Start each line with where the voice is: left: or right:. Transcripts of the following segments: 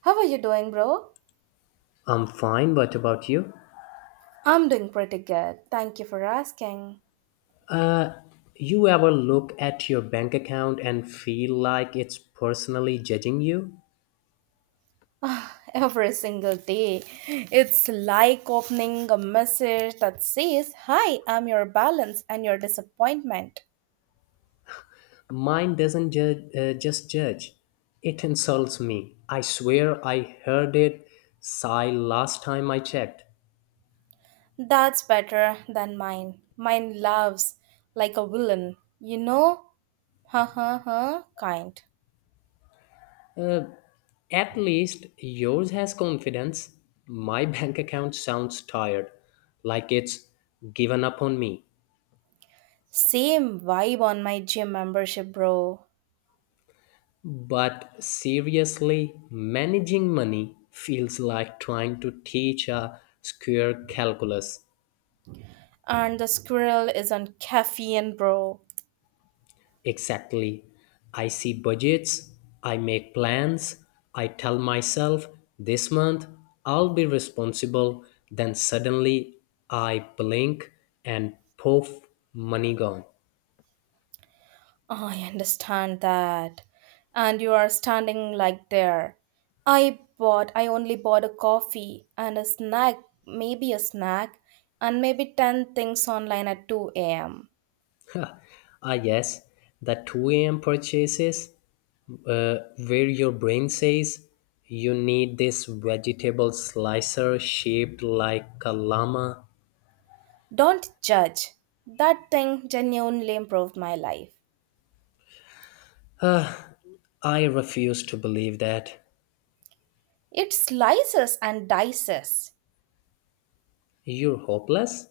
right: How are you doing, bro?
left: I'm fine, what about you?
right: I'm doing pretty good. Thank you for asking.
left: You ever look at your bank account and feel like it's personally judging you?
right: Every single day, it's like opening a message that says, "Hi, I'm your balance and your disappointment."
left: Mine doesn't judge, it insults me. I swear I heard it sigh last time I checked.
right: That's better than mine. Mine loves like a villain, you know? Ha ha ha, kind.
left: Uh, at least yours has confidence. My bank account sounds tired, like it's given up on me.
right: Same vibe on my gym membership, bro.
left: But seriously, managing money feels like trying to teach a square calculus.
right: And the squirrel is on caffeine, bro.
left: Exactly. I see budgets, I make plans, I tell myself this month I'll be responsible, then suddenly I blink and poof, money gone.
right: Oh, I understand that. And you are standing like there. I only bought a coffee and a snack, maybe a snack, and maybe 10 things online at 2 a.m.
left: Yes, the 2 a.m. purchases, uh, where your brain says you need this vegetable slicer shaped like a llama.
right: Don't judge. That thing genuinely improved my life.
left: I refuse to believe that.
right: It slices and dices.
left: You're hopeless?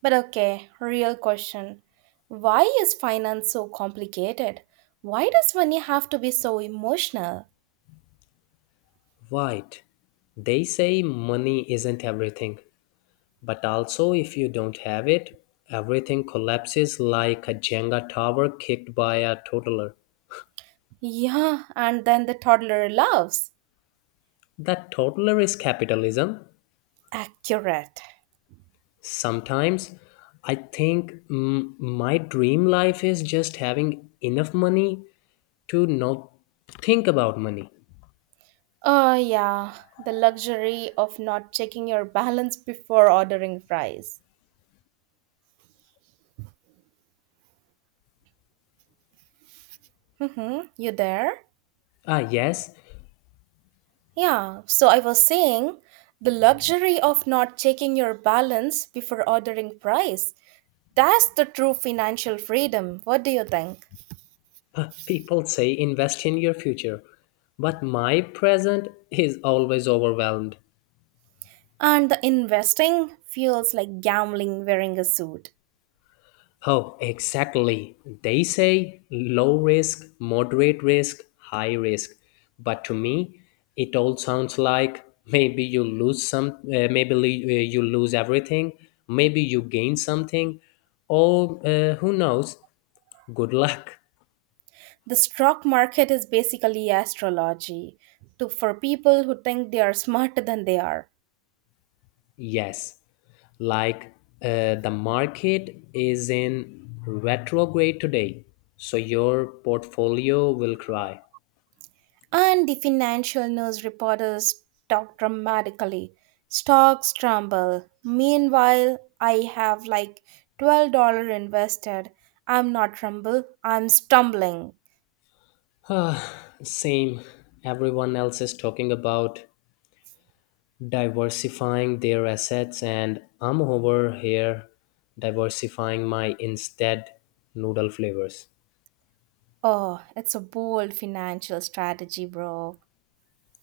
right: But okay, real question. Why is finance so complicated? Why does money have to be so emotional?
left: Right. They say money isn't everything, but also if you don't have it, everything collapses like a Jenga tower kicked by a toddler.
right: Yeah, and then the toddler laughs.
left: That toddler is capitalism.
right: Accurate.
left: Sometimes I think, my dream life is just having enough money to not think about money.
right: Oh, yeah, the luxury of not checking your balance before ordering fries. Mm-hmm. You there?
left: Ah, yes,
right: Yeah, so I was saying the luxury of not checking your balance before ordering fries. That's the true financial freedom. What do you think?
left: people say invest in your future, but my present is always overwhelmed.
right: And the investing feels like gambling wearing a suit.
left: Oh, exactly. They say low risk, moderate risk, high risk. But to me, it all sounds like maybe you lose some, maybe you lose everything, maybe you gain something, or who knows? Good luck.
right: The stock market is basically astrology for people who think they are smarter than they are.
left: Yes, like the market is in retrograde today, so your portfolio will cry.
right: And the financial news reporters talk dramatically. Stocks tremble. Meanwhile, I have like $12 invested. I'm not tremble, I'm stumbling.
left: Uh, Same. Everyone else is talking about diversifying their assets, and I'm over here diversifying my instead noodle flavors.
right: Oh, it's a bold financial strategy, bro.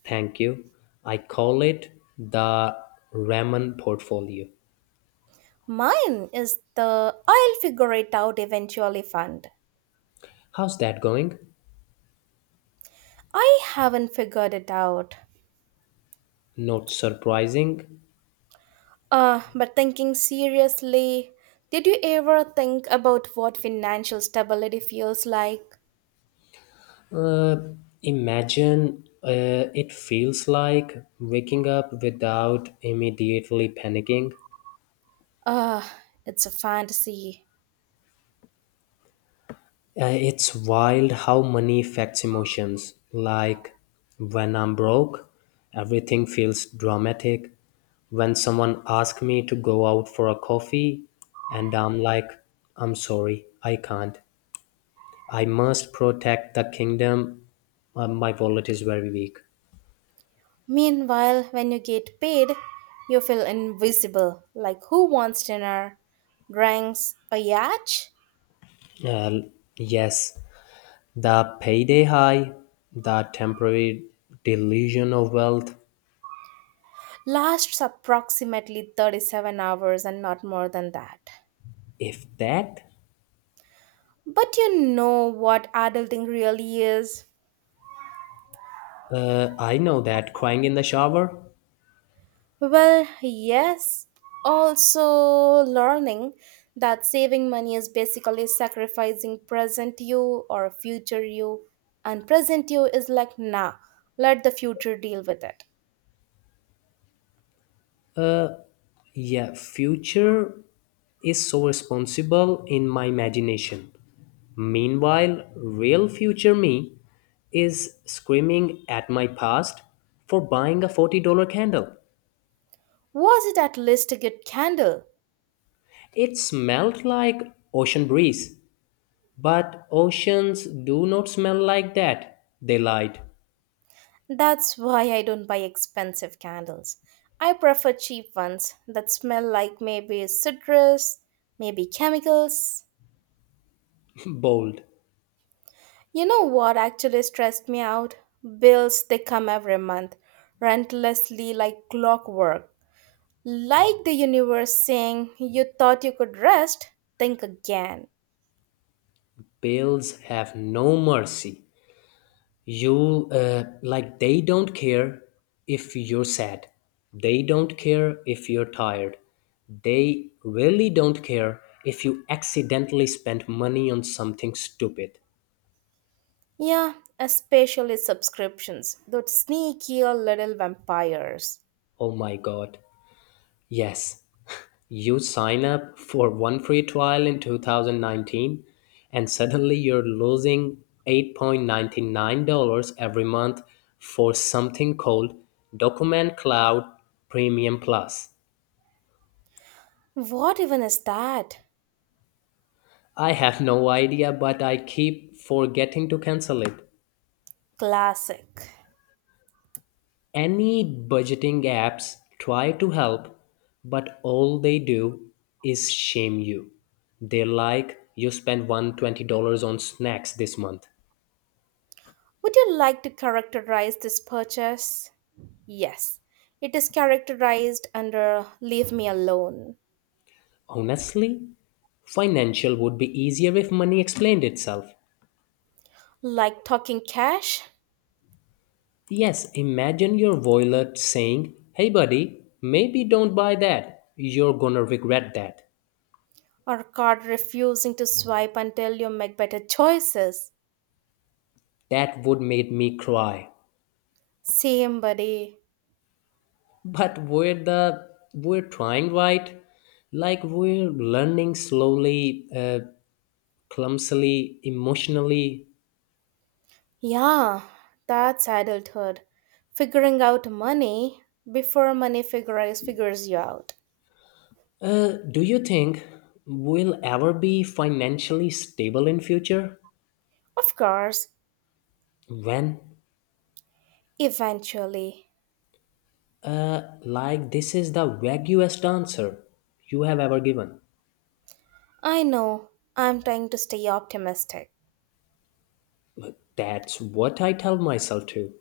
left: Thank you. I call it the ramen portfolio.
right: Mine is the "I'll figure it out eventually" fund.
left: How's that going?
right: I haven't figured it out.
left: Not surprising.
right: But thinking seriously, did you ever think about what financial stability feels like?
left: Uh, imagine it feels like waking up without immediately panicking.
right: Uh, it's a fantasy.
left: It's wild how money affects emotions. Like when I'm broke, everything feels dramatic. When someone asks me to go out for a coffee, and I'm like, I'm sorry, I can't. I must protect the kingdom. My wallet is very weak.
right: Meanwhile, when you get paid, you feel invisible, like who wants dinner, drinks, a yacht?
left: Uh, yes, the payday high, the temporary delusion of wealth.
right: Lasts approximately 37 hours and not more than that.
left: If that,
right: But you know what adulting really is?
left: I know that crying in the shower.
right: Well, yes. Also, learning that saving money is basically sacrificing present you or future you, and present you is like, nah, let the future deal with it.
left: Yeah, future is so responsible in my imagination. Meanwhile, real future me is screaming at my past for buying a $40 candle.
right: Was it at least a good candle?
left: It smelled like ocean breeze, but oceans do not smell like that. They lied.
right: That's why I don't buy expensive candles. I prefer cheap ones that smell like maybe citrus, maybe chemicals.
left: Bold.
right: You know what actually stressed me out? Bills, they come every month, relentlessly, like clockwork. Like the universe saying, you thought you could rest, think again.
left: Bills have no mercy. You Like they don't care if you're sad, they don't care if you're tired, they really don't care if you accidentally spend money on something stupid.
right: Yeah, especially subscriptions, those sneaky little vampires.
left: Oh my god, yes, you sign up for one free trial in 2019 and suddenly you're losing $8.99 every month for something called document cloud premium plus.
right: What even is that?
left: I have no idea, but I keep forgetting to cancel it.
right: Classic.
left: Any budgeting apps try to help, but all they do is shame you. They're like, you spent $120 on snacks this month.
right: Would you like to characterize this purchase? Yes, it is characterized under leave me alone.
left: Honestly, financial would be easier if money explained itself.
right: Like talking cash?
left: Yes, imagine your wallet saying, hey buddy, maybe don't buy that. You're gonna regret that.
right: Or card refusing to swipe until you make better choices.
left: That would make me cry.
right: Same, buddy.
left: But we're trying, right? Like we're learning slowly, clumsily, emotionally.
right: Yeah, that's adulthood. Figuring out money before money figures you out.
left: Do you think we'll ever be financially stable in future?
right: Of course,
left: When?
right: eventually.
left: Like this is the vaguest answer you have ever given.
right: I know. I'm trying to stay optimistic.
left: That's what I tell myself too.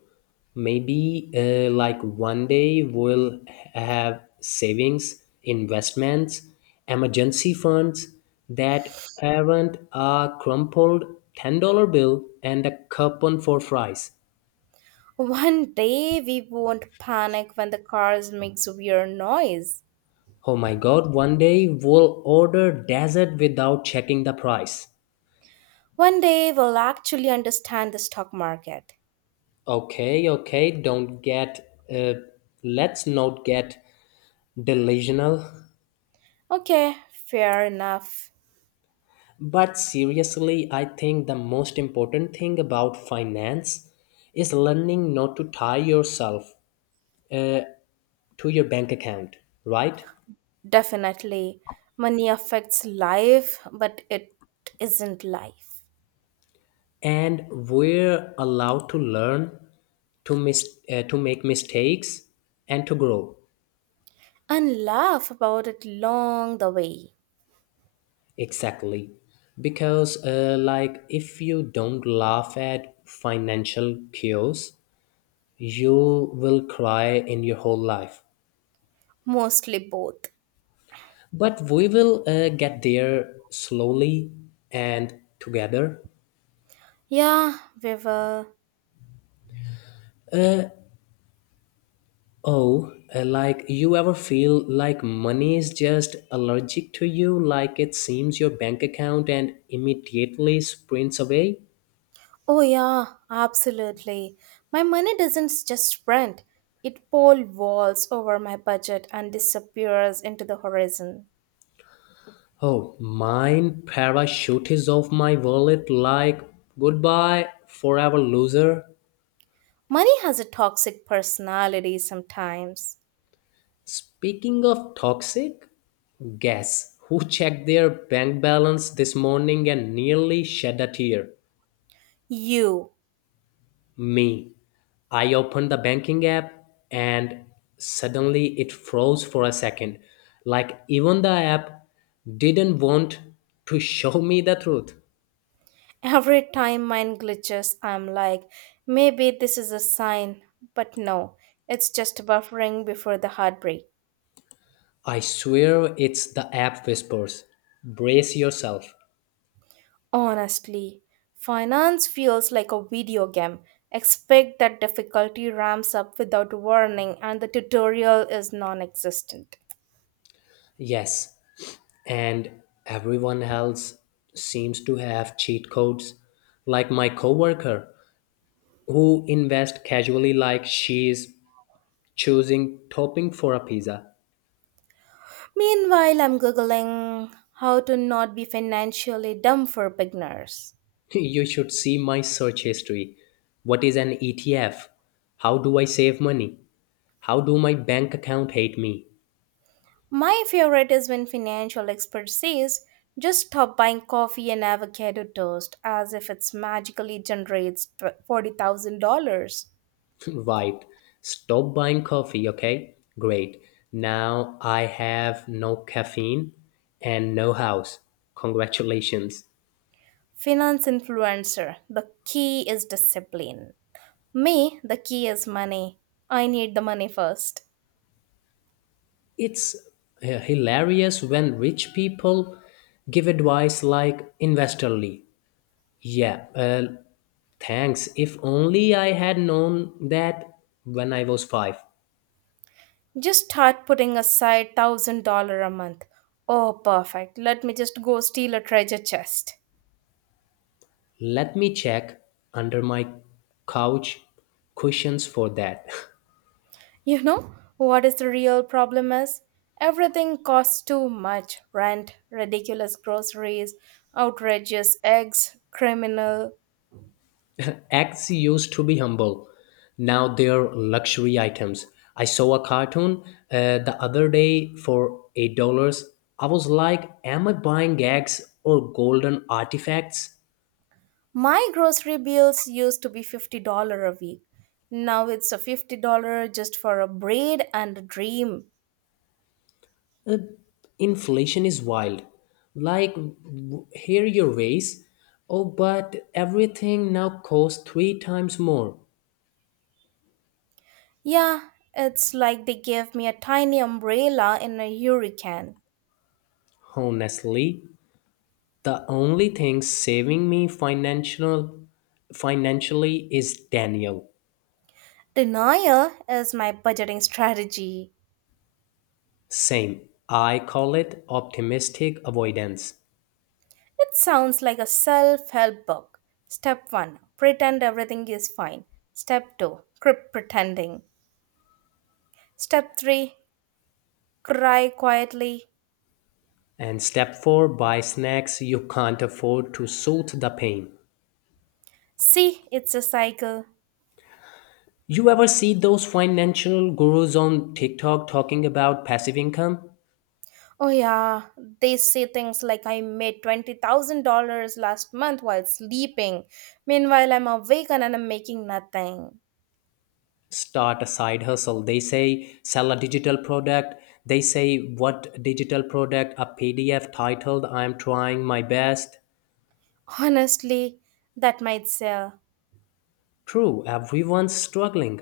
left: Maybe like one day we'll have savings, investments, emergency funds that aren't a crumpled $10 bill and a coupon for fries.
right: One day we won't panic when the cars makes weird noise.
left: Oh my god, one day we'll order dessert without checking the price.
right: One day we'll actually understand the stock market.
left: Okay, okay, don't get, let's not get delusional.
right: Okay, fair enough.
left: But seriously, I think the most important thing about finance is learning not to tie yourself, uh, to your bank account, right?
right: Definitely. Money affects life, but it isn't life.
left: And we're allowed to learn, to make mistakes, and to grow.
right: And laugh about it long the way.
left: Exactly, because like if you don't laugh at financial chaos, you will cry in your whole life.
right: Mostly both.
left: But we will get there slowly and together.
right: Yeah, we were.
left: Oh, like you ever feel like money is just allergic to you, like it seems your bank account and immediately sprints away?
right: Oh, yeah, absolutely. My money doesn't just sprint, it pole vaults over my budget and disappears into the horizon.
left: Oh, mine parachutes off my wallet like goodbye, forever loser.
right: Money has a toxic personality sometimes.
left: Speaking of toxic, guess who checked their bank balance this morning and nearly shed a tear?
right: You.
left: Me. I opened the banking app and suddenly it froze for a second. Like even the app didn't want to show me the truth.
right: Every time mine glitches, I'm like, maybe this is a sign. But no, it's just buffering before the heartbreak.
left: I swear it's the app whispers. Brace yourself.
right: Honestly, finance feels like a video game. Expect that difficulty ramps up without warning and the tutorial is non existent.
left: Yes. And everyone else seems to have cheat codes. Like my coworker who invest casually like she's choosing topping for a pizza.
right: Meanwhile, I'm googling how to not be financially dumb for beginners.
left: You should see my search history. What is an ETF? How do I save money? How do my bank account hate me?
right: My favorite is when financial expert says, just stop buying coffee and avocado toast as if it's magically generates $40,000.
left: Right. Stop buying coffee, okay? Great. Now I have no caffeine and no house. Congratulations.
right: Finance influencer, the key is discipline. Me, the key is money. I need the money first.
left: It's hilarious when rich people give advice like investorly. Yeah, thanks. If only I had known that when I was five.
right: Just start putting aside $1,000 a month. Oh, perfect. Let me just go steal a treasure chest.
left: Let me check under my couch cushions for that.
right: You know what is the real problem is? Everything costs too much, rent, ridiculous groceries, outrageous eggs, criminal.
left: Eggs used to be humble, now they're luxury items. I saw a cartoon the other day for $8. I was like, am I buying eggs or golden artifacts?
right: My grocery bills used to be $50 a week. Now it's a $50 just for a braid and a dream.
left: Uh, Inflation is wild. Like, here your ways. Oh, but everything now costs three times more.
right: Yeah, it's like they gave me a tiny umbrella in a hurricane.
left: Honestly, the only thing saving me financially is Daniel.
right: Denial is my budgeting strategy.
left: Same. I call it optimistic avoidance.
right: It sounds like a self help book. Step 1, pretend everything is fine. Step 2, quit pretending. Step 3, cry quietly.
left: And step four, buy snacks you can't afford to soothe the pain.
right: See, it's a cycle.
left: You ever see those financial gurus on TikTok talking about passive income?
right: Oh, yeah, they say things like I made $20,000 last month while sleeping. Meanwhile, I'm awake and I'm making nothing.
left: Start a side hustle, they say. Sell a digital product, they say. What digital product? A PDF titled I'm trying my best.
right: Honestly, that might sell.
left: True, everyone's struggling.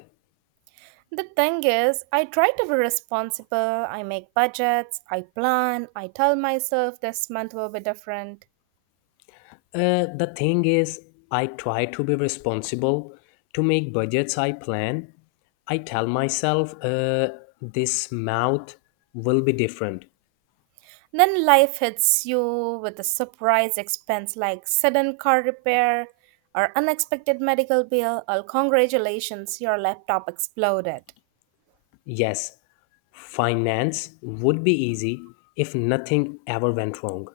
right: The thing is, I try to be responsible, I make budgets, I plan, I tell myself this month will be different.
left: The thing is, I try to be responsible, to make budgets, I plan. I tell myself, this month will be different.
right: Then life hits you with a surprise expense like sudden car repair or unexpected medical bill or congratulations, your laptop exploded.
left: Yes, finance would be easy if nothing ever went wrong.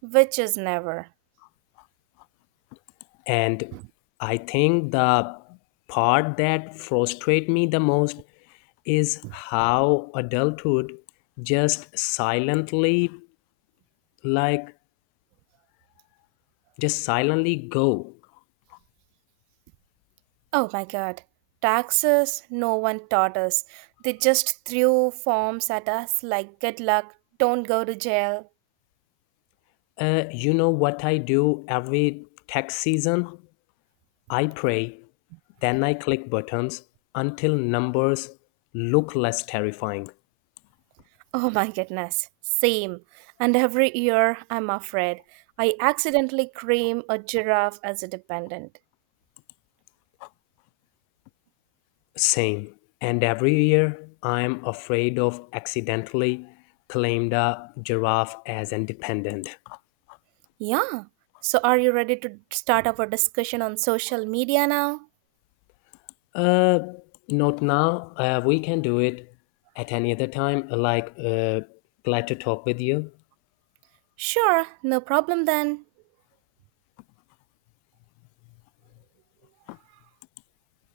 right: Which is never.
left: And I think the part that frustrates me the most is how adulthood just silently, like, just silently go.
right: Oh my god. Taxes, no one taught us. They just threw forms at us like good luck, don't go to jail.
left: You know what I do every tax season? I pray, then I click buttons until numbers look less terrifying.
right: Oh my goodness, same. And every year, I'm afraid, I accidentally cream a giraffe as a dependent.
left: Same. And every year, I'm afraid of accidentally claimed a giraffe as independent.
right: Yeah. So, are you ready to start our discussion on social media now?
left: Uh, Not now. We can do it at any other time. Like, glad to talk with you.
right: Sure, no problem then.